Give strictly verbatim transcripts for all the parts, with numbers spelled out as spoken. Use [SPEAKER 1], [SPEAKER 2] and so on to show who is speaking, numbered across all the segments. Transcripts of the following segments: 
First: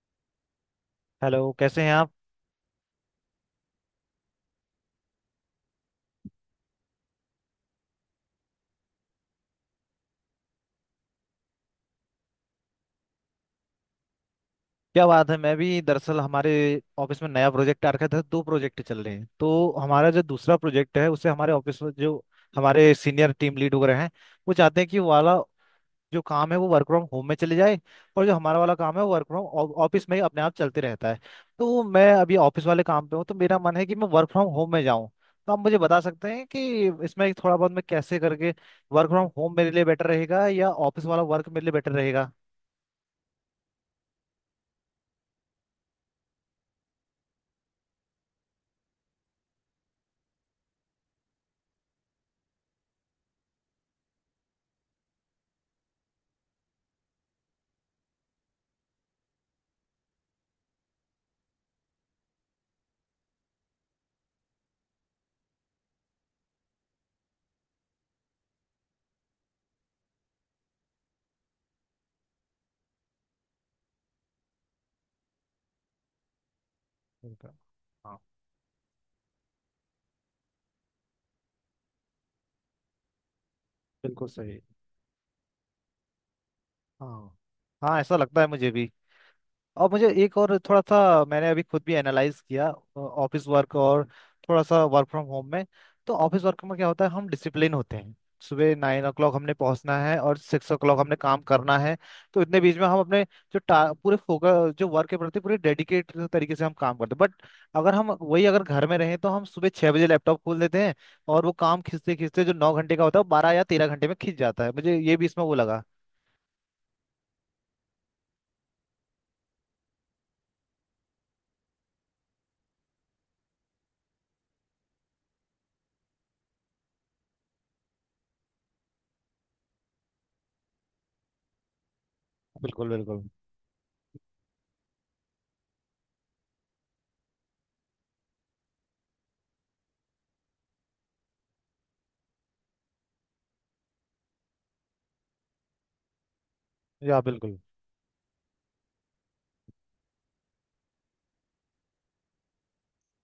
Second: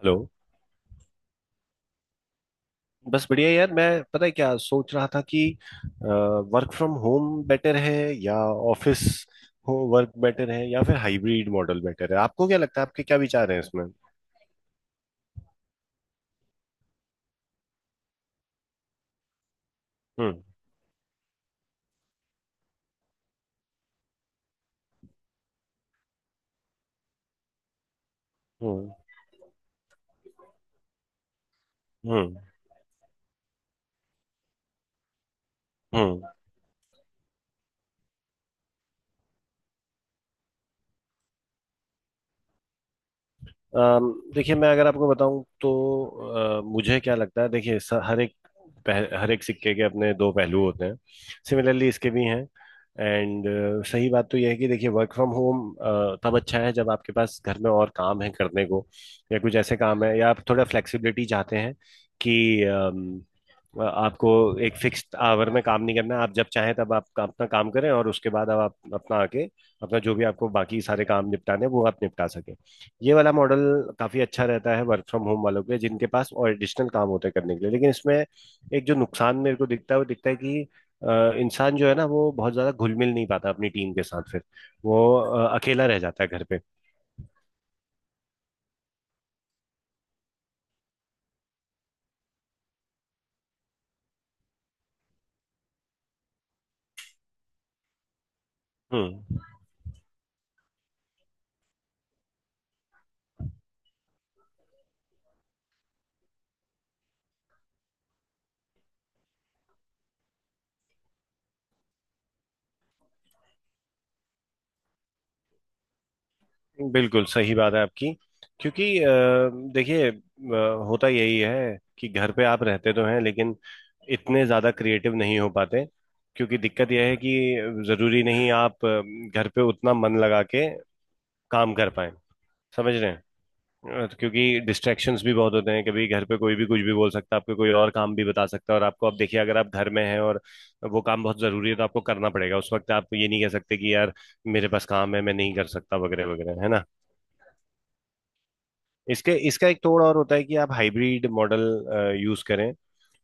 [SPEAKER 1] Hello.
[SPEAKER 2] Hello, कैसे हैं आप।
[SPEAKER 1] बस बढ़िया यार मैं पता है क्या सोच रहा था कि वर्क फ्रॉम होम बेटर है या ऑफिस हो वर्क बेटर है या फिर हाइब्रिड मॉडल बेटर है आपको क्या लगता है आपके क्या विचार हैं इसमें।
[SPEAKER 2] क्या बात है, मैं भी दरअसल हमारे ऑफिस में नया प्रोजेक्ट आ रखा था। दो प्रोजेक्ट चल रहे हैं तो हमारा जो
[SPEAKER 1] हम्म।
[SPEAKER 2] दूसरा प्रोजेक्ट है उसे हमारे ऑफिस में जो हमारे सीनियर टीम लीड वगैरह हैं वो चाहते हैं कि वो वाला जो काम है वो वर्क फ्रॉम होम में चले जाए, और जो हमारा वाला
[SPEAKER 1] हम्म।
[SPEAKER 2] काम है वो वर्क फ्रॉम ऑफिस में ही अपने आप चलते रहता है। तो मैं अभी
[SPEAKER 1] हम्म।
[SPEAKER 2] ऑफिस वाले काम पे हूँ तो मेरा मन है कि मैं वर्क फ्रॉम होम में जाऊँ। तो आप मुझे बता
[SPEAKER 1] हम्म।
[SPEAKER 2] सकते हैं कि इसमें थोड़ा बहुत मैं कैसे करके वर्क फ्रॉम होम मेरे लिए बेटर रहेगा या ऑफिस वाला वर्क मेरे लिए बेटर रहेगा।
[SPEAKER 1] अम, देखिए मैं अगर आपको बताऊं तो अ, मुझे क्या लगता है। देखिए स- हर एक पह- हर एक सिक्के के अपने दो पहलू होते हैं। सिमिलरली इसके भी हैं। एंड सही बात तो यह है कि देखिए वर्क फ्रॉम होम तब अच्छा है जब आपके पास घर में और काम है करने को या कुछ ऐसे काम है या आप थोड़ा फ्लेक्सिबिलिटी चाहते हैं कि अम, अ, आपको एक फिक्स्ड आवर में काम नहीं करना है, आप जब चाहें तब आप का- अपना काम करें और उसके बाद अब आप अपना आके अपना जो भी आपको बाकी सारे काम निपटाने हैं, वो आप निपटा सकें। ये वाला मॉडल काफी अच्छा रहता है वर्क फ्रॉम होम वालों के लिए जिनके पास और एडिशनल काम होते हैं
[SPEAKER 2] बिल्कुल।
[SPEAKER 1] करने के लिए, लेकिन इसमें एक जो नुकसान मेरे को दिखता है वो दिखता है कि अ, इंसान जो है ना वो बहुत ज्यादा घुल मिल नहीं पाता अपनी टीम के साथ।
[SPEAKER 2] बिल्कुल
[SPEAKER 1] फिर
[SPEAKER 2] सही।
[SPEAKER 1] वो अ, अकेला रह जाता है घर पे।
[SPEAKER 2] हाँ। हाँ, ऐसा लगता है मुझे भी। और मुझे एक और थोड़ा सा मैंने अभी खुद भी एनालाइज किया, ऑफिस वर्क और थोड़ा सा वर्क फ्रॉम होम में। तो ऑफिस वर्क में क्या होता है, हम डिसिप्लिन होते हैं। सुबह नाइन ओ क्लॉक
[SPEAKER 1] हम्म।
[SPEAKER 2] हमने पहुंचना है और सिक्स ओ क्लॉक हमने काम करना है। तो इतने बीच में हम अपने जो टा, पूरे फोकस, जो वर्क के प्रति पूरे डेडिकेट तरीके से हम काम करते हैं। बट अगर हम वही अगर घर में रहें तो हम सुबह छह बजे लैपटॉप खोल देते हैं। और वो काम खींचते खींचते जो नौ घंटे का होता है वो बारह या तेरह घंटे में खींच जाता है। मुझे ये भी इसमें वो लगा।
[SPEAKER 1] बिल्कुल सही बात है आपकी। क्योंकि अ, देखिए अ, होता यही है कि घर पे आप रहते तो हैं लेकिन इतने ज्यादा क्रिएटिव नहीं हो पाते, क्योंकि दिक्कत यह है कि जरूरी नहीं आप अ, घर पे उतना मन लगा के काम कर पाए।
[SPEAKER 2] बिल्कुल
[SPEAKER 1] समझ रहे
[SPEAKER 2] बिल्कुल।
[SPEAKER 1] हैं। अ, तो क्योंकि डिस्ट्रैक्शंस भी बहुत होते हैं, कभी घर पे कोई भी कुछ भी बोल सकता है, आपको कोई और काम भी बता सकता है, और आपको अब देखिए अगर आप घर में हैं और वो काम बहुत जरूरी है तो आपको करना पड़ेगा। उस वक्त आप ये नहीं कह सकते कि यार मेरे पास काम है मैं नहीं कर सकता वगैरह वगैरह, है ना।
[SPEAKER 2] या बिल्कुल।
[SPEAKER 1] इसके इसका एक तोड़ और होता है कि आप हाइब्रिड मॉडल यूज करें।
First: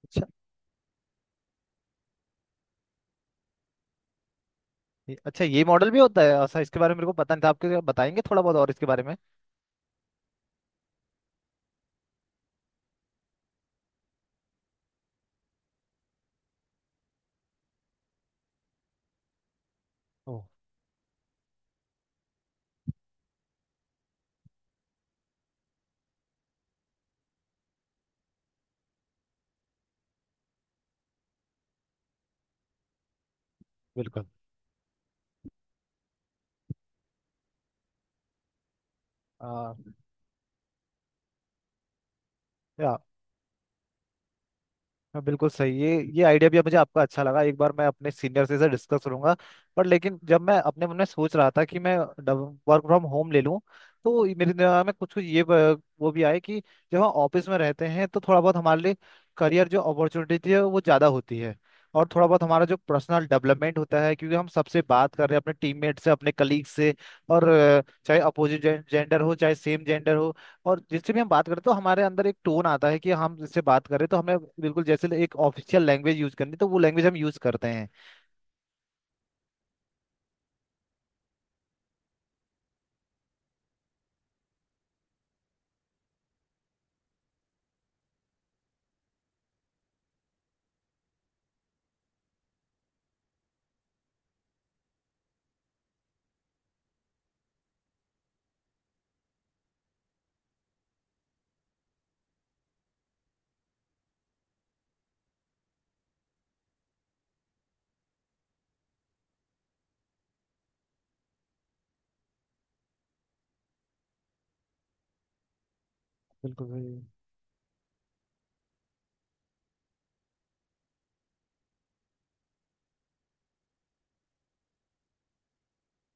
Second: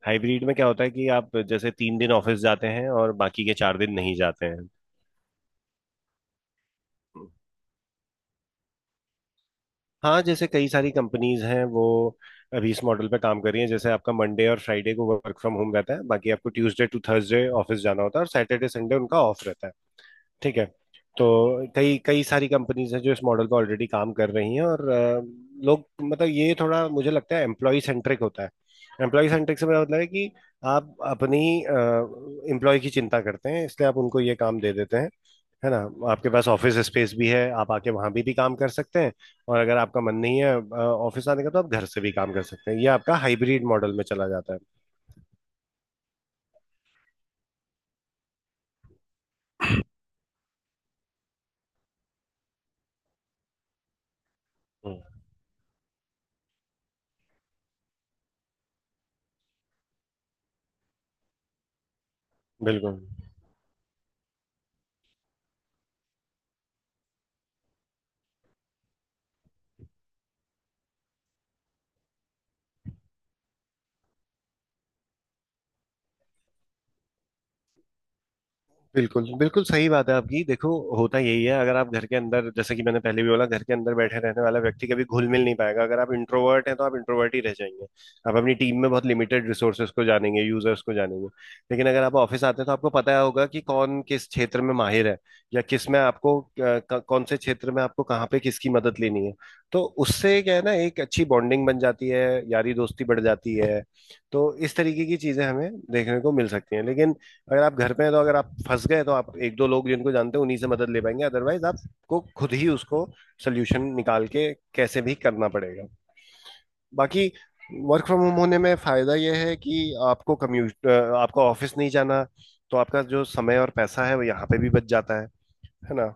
[SPEAKER 2] अच्छा।
[SPEAKER 1] हाइब्रिड में क्या होता है कि आप जैसे तीन दिन ऑफिस जाते हैं और बाकी के चार दिन नहीं जाते हैं।
[SPEAKER 2] ये- अच्छा, ये मॉडल भी होता है ऐसा? इसके बारे में मेरे को पता नहीं था। आपके बताएंगे थोड़ा बहुत और इसके बारे में।
[SPEAKER 1] हाँ, जैसे कई सारी कंपनीज हैं वो अभी इस मॉडल पे काम कर रही हैं। जैसे आपका मंडे और फ्राइडे को वर्क फ्रॉम होम रहता है, बाकी आपको ट्यूसडे टू थर्सडे ऑफिस जाना होता है, और सैटरडे संडे उनका ऑफ रहता है।
[SPEAKER 2] ओ।
[SPEAKER 1] ठीक है। तो कई कई सारी कंपनीज हैं जो इस मॉडल पे ऑलरेडी काम कर रही हैं और अ, लोग मतलब ये थोड़ा मुझे लगता है एम्प्लॉय सेंट्रिक होता है। एम्प्लॉय सेंट्रिक से मेरा मतलब है कि आप अपनी एम्प्लॉय की चिंता करते हैं, इसलिए आप उनको
[SPEAKER 2] बिल्कुल।
[SPEAKER 1] ये काम दे देते हैं। है ना। आपके पास ऑफिस स्पेस भी है, आप आके वहां भी भी काम कर सकते हैं, और
[SPEAKER 2] आ,
[SPEAKER 1] अगर आपका मन नहीं है ऑफिस आने का तो आप घर से भी काम कर सकते हैं। ये
[SPEAKER 2] या
[SPEAKER 1] आपका हाइब्रिड मॉडल में चला जाता है।
[SPEAKER 2] हाँ, बिल्कुल सही। ये ये आइडिया भी मुझे आपका अच्छा लगा। एक बार मैं अपने सीनियर से इसे डिस्कस करूंगा। पर लेकिन जब मैं अपने मन में सोच रहा था कि मैं वर्क फ्रॉम होम ले लूं, तो मेरे दिमाग में
[SPEAKER 1] हम्म,
[SPEAKER 2] कुछ कुछ ये ब- वो भी आए कि जब हम ऑफिस में रहते हैं तो थोड़ा बहुत हमारे लिए करियर जो अपॉर्चुनिटी है वो ज़्यादा होती है। और थोड़ा बहुत हमारा जो
[SPEAKER 1] बिल्कुल।
[SPEAKER 2] पर्सनल डेवलपमेंट होता है, क्योंकि हम सबसे बात कर रहे हैं अपने टीममेट से, अपने कलीग से। और अ, चाहे अपोजिट जेंडर हो चाहे सेम जेंडर हो, और जिससे भी हम बात करते हैं तो हमारे अंदर एक टोन आता है कि हम जिससे बात कर रहे हैं तो हमें बिल्कुल जैसे एक ऑफिशियल लैंग्वेज यूज करनी है, तो वो लैंग्वेज हम यूज करते हैं।
[SPEAKER 1] बिल्कुल बिल्कुल सही बात है आपकी। देखो होता यही है, अगर आप घर के अंदर, जैसे कि मैंने पहले भी बोला, घर के अंदर बैठे रहने वाला व्यक्ति कभी घुल मिल नहीं पाएगा। अगर आप इंट्रोवर्ट हैं तो आप इंट्रोवर्ट ही रह जाएंगे। आप अपनी टीम में बहुत लिमिटेड रिसोर्सेज को जानेंगे, यूजर्स को जानेंगे। लेकिन अगर आप ऑफिस आते हैं तो आपको पता होगा कि कौन किस क्षेत्र में माहिर है या किस में आपको अ, क- कौन से क्षेत्र में आपको कहाँ पे किसकी मदद लेनी है। तो उससे क्या है ना, एक अच्छी बॉन्डिंग बन जाती है, यारी दोस्ती बढ़ जाती है। तो इस तरीके की चीजें हमें देखने को मिल सकती हैं। लेकिन अगर आप घर पे हैं तो अगर आप फंस गए तो आप एक दो लोग जिनको जानते हैं उन्हीं से मदद ले पाएंगे, अदरवाइज आपको खुद ही उसको सोल्यूशन निकाल के कैसे भी करना पड़ेगा।
[SPEAKER 2] बिल्कुल भाई।
[SPEAKER 1] बाकी वर्क फ्रॉम होम होने में फायदा यह है कि आपको कम्यूट, आपको ऑफिस नहीं जाना, तो आपका जो समय और पैसा है वो यहाँ पे भी बच जाता है है ना।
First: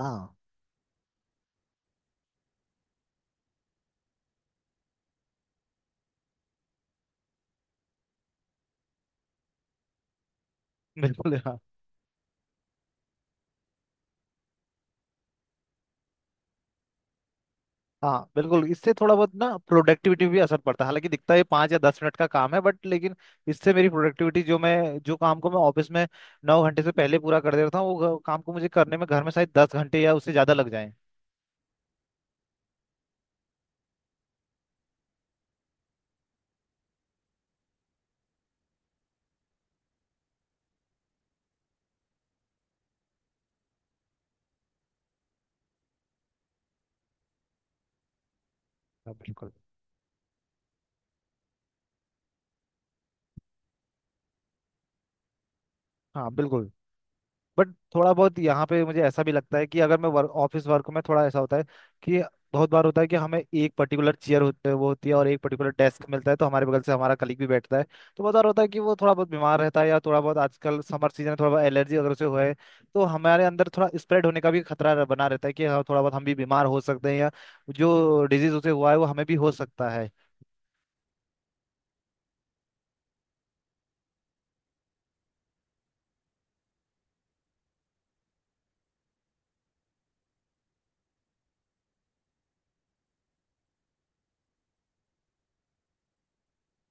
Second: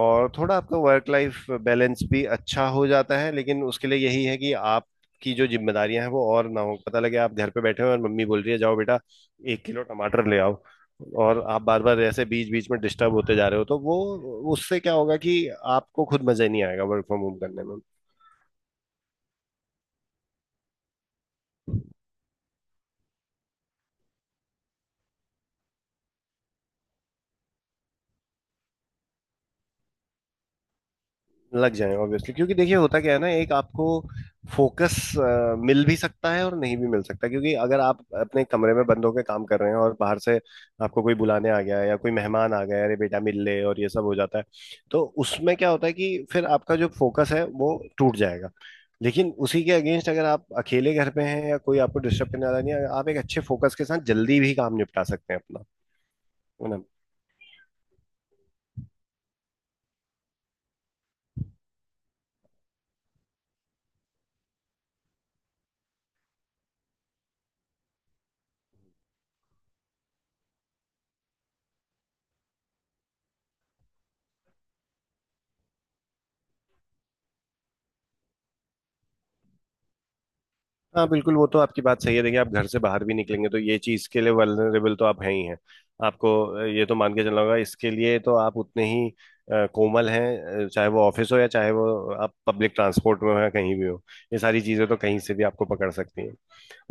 [SPEAKER 1] और थोड़ा आपका वर्क लाइफ बैलेंस भी अच्छा हो जाता है, लेकिन उसके लिए यही है कि आपकी जो जिम्मेदारियां हैं वो और ना हो। पता लगे आप घर पे बैठे हो और मम्मी बोल रही है जाओ बेटा एक किलो टमाटर ले आओ,
[SPEAKER 2] बिल्कुल।
[SPEAKER 1] और
[SPEAKER 2] हाँ।
[SPEAKER 1] आप बार बार ऐसे बीच बीच में डिस्टर्ब होते जा रहे हो, तो वो उससे क्या होगा कि आपको खुद मजा नहीं आएगा वर्क फ्रॉम होम करने में।
[SPEAKER 2] हाँ बिल्कुल, इससे थोड़ा बहुत ना प्रोडक्टिविटी भी असर पड़ता है। हालांकि दिखता है पाँच या दस मिनट का काम है, बट लेकिन इससे मेरी प्रोडक्टिविटी, जो मैं जो काम को मैं ऑफिस में नौ घंटे से पहले पूरा कर देता हूँ, वो काम को मुझे करने में घर में शायद दस घंटे या उससे ज़्यादा लग जाए।
[SPEAKER 1] लग जाए ऑब्वियसली, क्योंकि देखिए होता क्या है ना, एक आपको फोकस मिल भी सकता है और नहीं भी मिल सकता, क्योंकि अगर आप अपने कमरे में बंद होकर काम कर रहे हैं और बाहर से आपको कोई बुलाने आ गया है या कोई मेहमान आ गया है, अरे बेटा मिल ले, और ये सब हो जाता है। तो उसमें क्या होता है कि फिर आपका जो फोकस है वो टूट जाएगा।
[SPEAKER 2] हाँ
[SPEAKER 1] लेकिन
[SPEAKER 2] बिल्कुल।
[SPEAKER 1] उसी के अगेंस्ट अगर आप अकेले घर पे हैं या कोई आपको डिस्टर्ब करने वाला नहीं है, आप एक अच्छे फोकस के साथ जल्दी भी काम निपटा सकते हैं अपना।
[SPEAKER 2] हाँ
[SPEAKER 1] है
[SPEAKER 2] बिल्कुल।
[SPEAKER 1] ना।
[SPEAKER 2] बट थोड़ा बहुत यहाँ पे मुझे ऐसा भी लगता है कि अगर मैं वर्क ऑफिस वर्क में, थोड़ा ऐसा होता है कि बहुत बार होता है कि हमें एक पर्टिकुलर चेयर होते वो होती है और एक पर्टिकुलर डेस्क मिलता है तो हमारे बगल से हमारा कलीग भी बैठता है। तो बहुत बार होता है कि वो थोड़ा बहुत बीमार रहता है, या थोड़ा बहुत आजकल समर सीजन है, थोड़ा बहुत एलर्जी अगर उसे हुआ है, तो हमारे अंदर थोड़ा स्प्रेड होने का भी खतरा रह- बना रहता है कि हाँ, थोड़ा बहुत हम भी बीमार हो सकते हैं या जो डिजीज उसे हुआ है वो हमें भी हो सकता है।
[SPEAKER 1] हाँ बिल्कुल वो तो आपकी बात सही है। देखिए आप घर से बाहर भी निकलेंगे तो ये चीज के लिए वल्नरेबल तो आप हैं ही हैं। आपको अ, ये तो मान के चलना होगा। इसके लिए तो आप उतने ही अ, कोमल हैं, अ, चाहे वो ऑफिस हो या चाहे वो आप पब्लिक ट्रांसपोर्ट में हो या कहीं भी हो, ये सारी चीजें तो कहीं से भी आपको पकड़ सकती हैं।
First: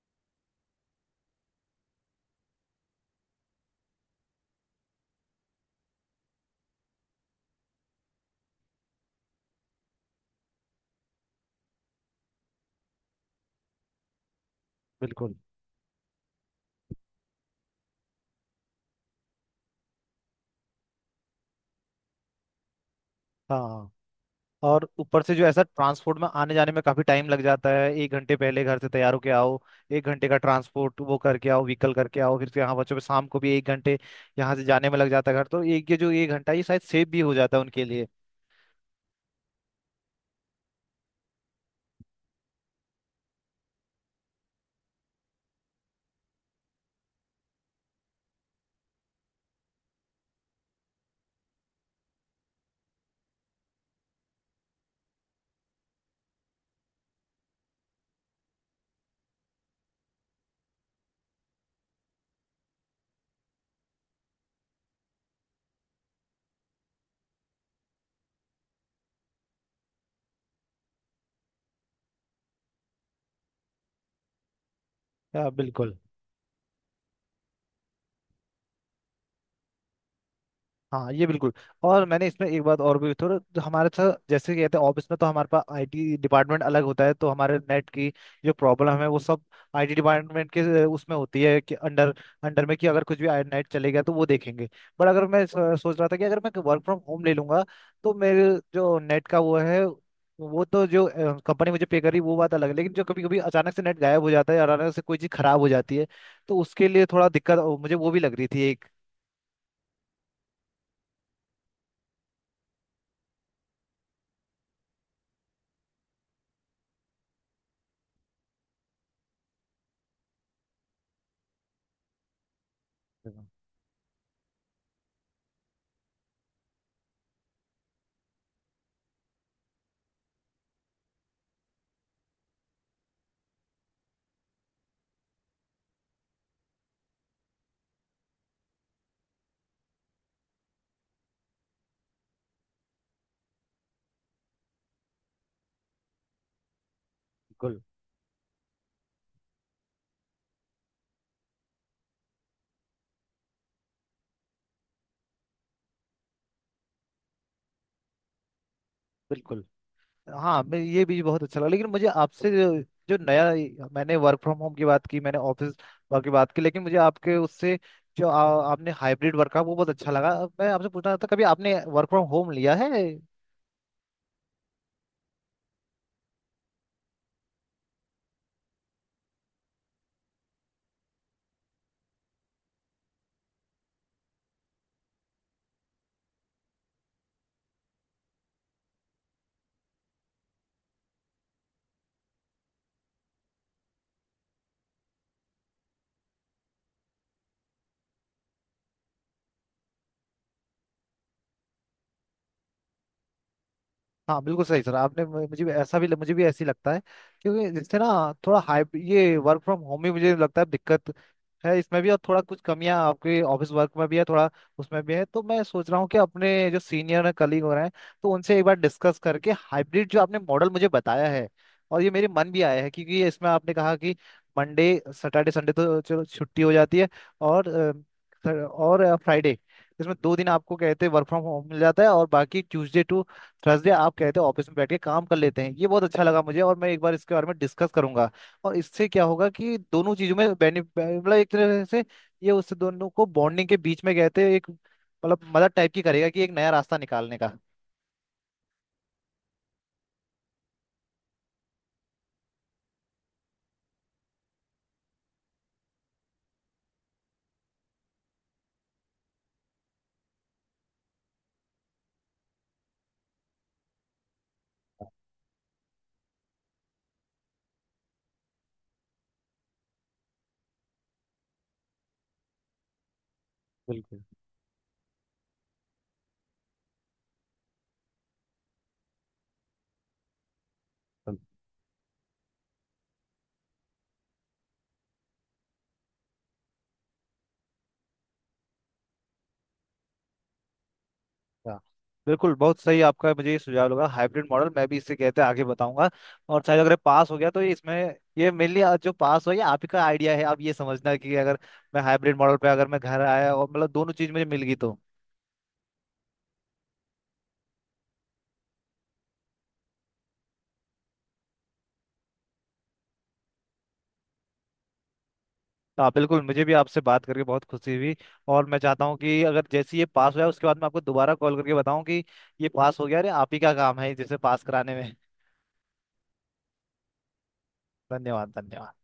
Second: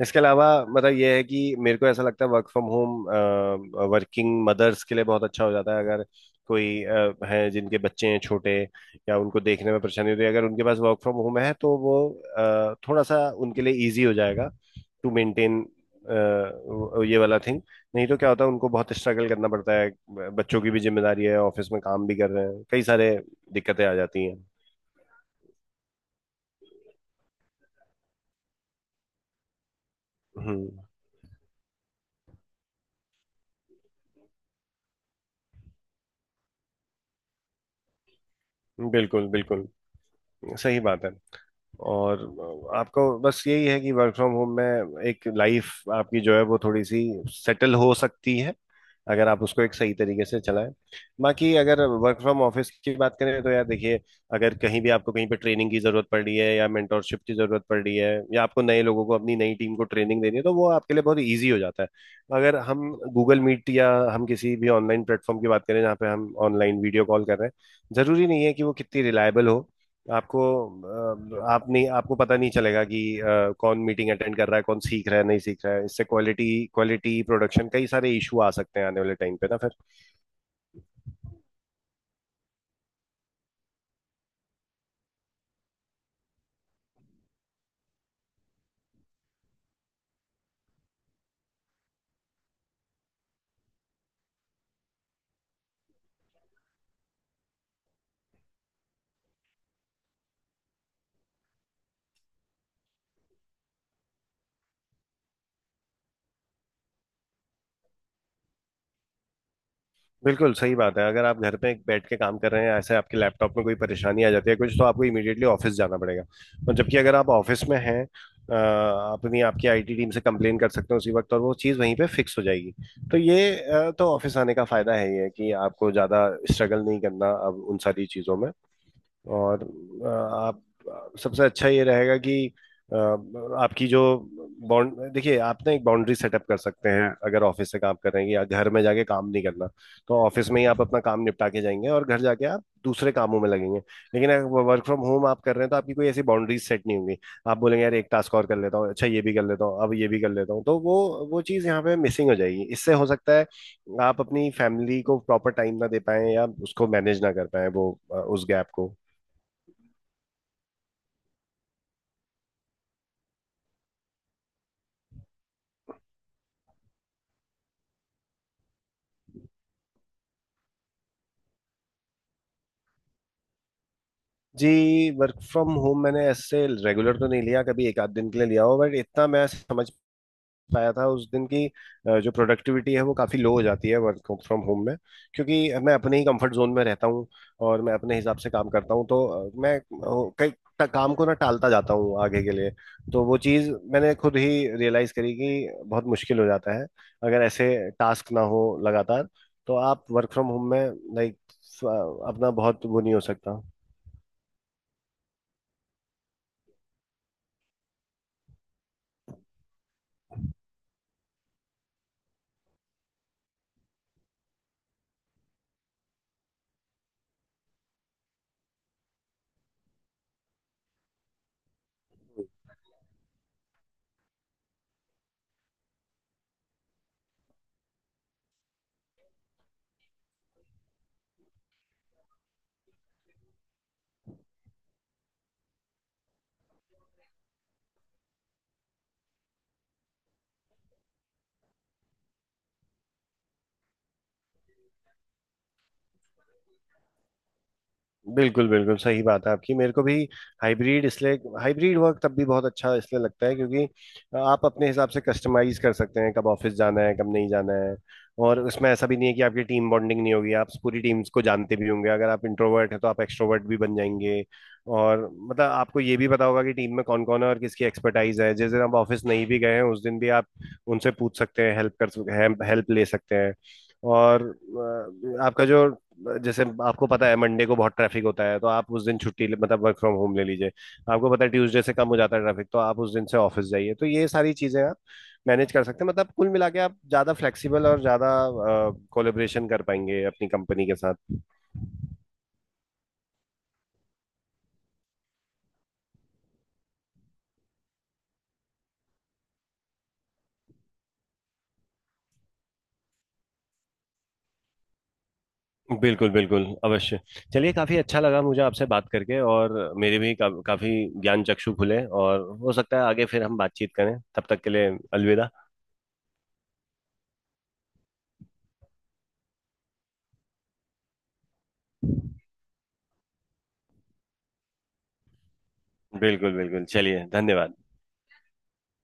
[SPEAKER 1] इसके अलावा मतलब ये है कि मेरे को ऐसा लगता है work from home working mothers के लिए बहुत अच्छा हो जाता है। अगर कोई अ, है जिनके बच्चे हैं छोटे या उनको देखने में परेशानी होती है, अगर उनके पास वर्क फ्रॉम होम है तो वो अ, थोड़ा सा उनके लिए इजी हो जाएगा टू
[SPEAKER 2] बिल्कुल।
[SPEAKER 1] मेंटेन ये वाला थिंग। नहीं तो क्या होता है उनको बहुत स्ट्रगल करना पड़ता है, ब- बच्चों की भी जिम्मेदारी है, ऑफिस में काम भी कर रहे हैं, कई सारे दिक्कतें
[SPEAKER 2] हाँ।
[SPEAKER 1] आ जाती हैं।
[SPEAKER 2] और ऊपर से जो ऐसा ट्रांसपोर्ट में आने जाने में काफी टाइम लग जाता है, एक घंटे पहले घर से तैयार होके आओ, एक घंटे का
[SPEAKER 1] हम्म।
[SPEAKER 2] ट्रांसपोर्ट वो करके आओ, व्हीकल करके आओ, फिर से यहाँ बच्चों पे। शाम को भी एक घंटे यहाँ से जाने में लग जाता है घर। तो एक, ये जो एक घंटा ये शायद सेव भी हो जाता है उनके लिए।
[SPEAKER 1] बिल्कुल बिल्कुल सही बात है। और आपको बस यही है कि वर्क फ्रॉम होम में एक लाइफ आपकी जो है वो थोड़ी सी सेटल हो सकती है अगर आप उसको एक सही तरीके से चलाएं। बाकी अगर वर्क फ्रॉम ऑफिस की बात करें तो यार देखिए, अगर कहीं भी आपको कहीं पे ट्रेनिंग की जरूरत पड़ रही है या मेंटोरशिप की जरूरत पड़ रही है या आपको नए लोगों को अपनी नई टीम को ट्रेनिंग देनी है तो वो आपके लिए बहुत ईजी हो जाता है। अगर हम गूगल मीट या हम किसी भी ऑनलाइन प्लेटफॉर्म की बात करें जहाँ पे हम ऑनलाइन वीडियो कॉल कर रहे हैं, जरूरी नहीं है कि वो कितनी रिलायबल हो। आपको अ, आप नहीं आपको पता नहीं चलेगा कि अ, कौन मीटिंग अटेंड कर रहा है, कौन सीख रहा है, नहीं
[SPEAKER 2] हाँ
[SPEAKER 1] सीख रहा है।
[SPEAKER 2] बिल्कुल।
[SPEAKER 1] इससे क्वालिटी क्वालिटी प्रोडक्शन कई सारे इशू आ सकते हैं आने वाले टाइम पे ना फिर।
[SPEAKER 2] हाँ ये बिल्कुल। और मैंने इसमें एक बात और भी थोड़ा, तो हमारे साथ जैसे कहते हैं ऑफिस में, तो हमारे पास आईटी डिपार्टमेंट अलग होता है। तो हमारे नेट की जो प्रॉब्लम है वो सब आईटी डिपार्टमेंट के अ, उसमें होती है कि अंडर अंडर में कि अगर कुछ भी नेट चलेगा तो वो देखेंगे। बट अगर मैं सो- सोच रहा था कि अगर मैं वर्क फ्रॉम होम ले लूंगा, तो मेरे जो नेट का वो है, वो तो जो कंपनी मुझे पे करी वो बात अलग है, लेकिन जो कभी कभी अचानक से नेट गायब हो जाता है और अचानक से कोई चीज़ खराब हो जाती है, तो उसके लिए थोड़ा दिक्कत अ, मुझे वो भी लग रही थी एक।
[SPEAKER 1] बिल्कुल सही बात है। अगर आप घर पे बैठ के काम कर रहे हैं ऐसे आपके लैपटॉप में कोई परेशानी आ जाती है कुछ, तो आपको इमीडिएटली ऑफिस जाना पड़ेगा। और जबकि अगर आप ऑफिस में हैं अ, अपनी आपकी आईटी टीम से कंप्लेन कर सकते हैं उसी वक्त, और वो चीज़ वहीं पे फिक्स हो जाएगी। तो ये अ, तो ऑफिस आने का फायदा है ही है कि आपको ज़्यादा स्ट्रगल नहीं करना अब उन सारी चीज़ों में। और अ, आप सबसे अच्छा ये रहेगा कि अ, आपकी जो बाउंड देखिए आप ना एक बाउंड्री सेटअप कर सकते हैं अगर ऑफिस से काम कर रहे हैं या घर में जाके काम नहीं करना। तो ऑफिस में ही आप अपना काम निपटा के जाएंगे और घर जाके आप दूसरे कामों में लगेंगे। लेकिन अगर वर्क फ्रॉम होम आप कर रहे हैं तो आपकी कोई ऐसी बाउंड्रीज सेट नहीं होंगी। आप
[SPEAKER 2] बिल्कुल
[SPEAKER 1] बोलेंगे यार एक टास्क और कर लेता हूँ, अच्छा ये भी कर लेता हूँ, अब ये भी कर लेता हूँ, तो वो वो चीज़ यहाँ पे मिसिंग हो जाएगी। इससे हो सकता है आप अपनी फैमिली को प्रॉपर टाइम ना दे पाए या उसको मैनेज ना कर पाए वो अ, उस गैप को।
[SPEAKER 2] बिल्कुल। हाँ, मैं ये भी बहुत अच्छा लगा। लेकिन मुझे आपसे जो, जो नया मैंने वर्क फ्रॉम होम की बात की, मैंने ऑफिस वर्क की बात की, लेकिन मुझे आपके उससे जो आ, आपने हाइब्रिड वर्क का वो बहुत अच्छा लगा। अब मैं आपसे पूछना चाहता, कभी आपने वर्क फ्रॉम होम लिया है?
[SPEAKER 1] जी। वर्क फ्रॉम होम मैंने ऐसे रेगुलर तो नहीं लिया कभी, एक आध दिन के लिए लिया हो, बट इतना मैं समझ पाया था उस दिन की अ, जो प्रोडक्टिविटी है वो काफ़ी लो हो जाती है वर्क फ्रॉम होम में, क्योंकि मैं अपने ही कंफर्ट जोन में रहता हूँ और मैं अपने हिसाब से काम करता हूँ। तो अ, मैं अ, कई ट- काम को ना टालता जाता हूँ आगे के लिए। तो वो चीज़ मैंने खुद ही रियलाइज करी कि बहुत मुश्किल हो जाता है। अगर ऐसे टास्क ना हो लगातार तो आप वर्क फ्रॉम होम में लाइक अपना बहुत वो नहीं हो सकता।
[SPEAKER 2] हाँ बिल्कुल सही सर, आपने मु- मुझे भी ऐसा, भी मुझे भी ऐसी लगता है, क्योंकि जिससे ना थोड़ा हाई, ये वर्क फ्रॉम होम भी मुझे लगता है दिक्कत है इसमें भी, और थोड़ा कुछ कमियां आपके ऑफिस वर्क में भी है, थोड़ा उसमें भी है। तो मैं सोच रहा हूँ कि अपने जो सीनियर कलीग हो रहे हैं तो उनसे एक बार डिस्कस करके हाइब्रिड जो आपने मॉडल मुझे बताया है, और ये मेरे मन भी आया है, क्योंकि ये इसमें आपने कहा कि मंडे, सैटरडे, संडे तो चलो छुट्टी हो जाती है, और अ, सर- और फ्राइडे, इसमें दो दिन आपको कहते हैं वर्क फ्रॉम होम मिल जाता है, और बाकी ट्यूसडे टू थर्सडे आप कहते हो ऑफिस में बैठ के काम कर लेते हैं, ये बहुत अच्छा लगा मुझे। और मैं एक बार इसके बारे में डिस्कस करूंगा, और इससे क्या होगा कि दोनों चीजों में बेनिफिट, मतलब एक तरह से ये उससे दोनों को बॉन्डिंग के बीच में कहते हैं, एक मतलब मदद टाइप की करेगा कि एक नया रास्ता निकालने का।
[SPEAKER 1] बिल्कुल बिल्कुल सही बात है आपकी। मेरे को भी हाइब्रिड इसलिए, हाइब्रिड वर्क तब भी बहुत अच्छा इसलिए लगता है क्योंकि आप अपने हिसाब से कस्टमाइज कर सकते हैं कब ऑफिस जाना है कब नहीं जाना है। और उसमें ऐसा भी नहीं है कि आपकी टीम बॉन्डिंग नहीं होगी, आप पूरी टीम्स को जानते भी होंगे। अगर आप इंट्रोवर्ट हैं तो आप एक्सट्रोवर्ट भी बन जाएंगे, और मतलब आपको ये भी पता होगा कि टीम में कौन कौन है और किसकी एक्सपर्टाइज है। जिस दिन आप ऑफिस नहीं भी गए हैं उस दिन भी आप उनसे पूछ सकते हैं, हेल्प कर हेल्प ले सकते हैं।
[SPEAKER 2] बिल्कुल
[SPEAKER 1] और अ, आपका जो, जैसे आपको पता है मंडे को बहुत ट्रैफिक होता है तो आप उस दिन छुट्टी ले- मतलब वर्क फ्रॉम होम ले लीजिए। आपको
[SPEAKER 2] बिल्कुल।
[SPEAKER 1] पता है ट्यूसडे से कम हो जाता है ट्रैफिक तो आप उस दिन से ऑफिस जाइए। तो ये सारी चीजें आप मैनेज कर सकते हैं। मतलब कुल मिला के आप ज्यादा फ्लेक्सिबल और ज्यादा कोलेबरेशन कर पाएंगे अपनी कंपनी के साथ।
[SPEAKER 2] अच्छा। बिल्कुल, बहुत सही आपका मुझे ये सुझाव लगा। हाइब्रिड मॉडल मैं भी इससे कहते आगे बताऊंगा, और शायद अगर ये पास हो गया तो ये इसमें, ये मेनली जो पास हो, ये आप ही का आइडिया है। आप ये समझना कि अगर मैं हाइब्रिड मॉडल पे, अगर मैं घर आया और मतलब दोनों चीज मुझे मिल गई तो।
[SPEAKER 1] बिल्कुल बिल्कुल अवश्य। चलिए, काफी अच्छा लगा मुझे आपसे बात करके, और मेरे भी का, काफी ज्ञान चक्षु खुले, और हो सकता है आगे फिर हम बातचीत करें। तब तक के लिए अलविदा।
[SPEAKER 2] हाँ बिल्कुल, मुझे भी आपसे बात करके बहुत खुशी हुई। और मैं चाहता हूँ कि अगर जैसे ही ये पास हो जाए, उसके बाद मैं आपको दोबारा कॉल करके बताऊँ कि ये पास हो गया, अरे आप ही का काम है जैसे पास कराने में।
[SPEAKER 1] बिल्कुल बिल्कुल। चलिए, धन्यवाद।
[SPEAKER 2] धन्यवाद धन्यवाद।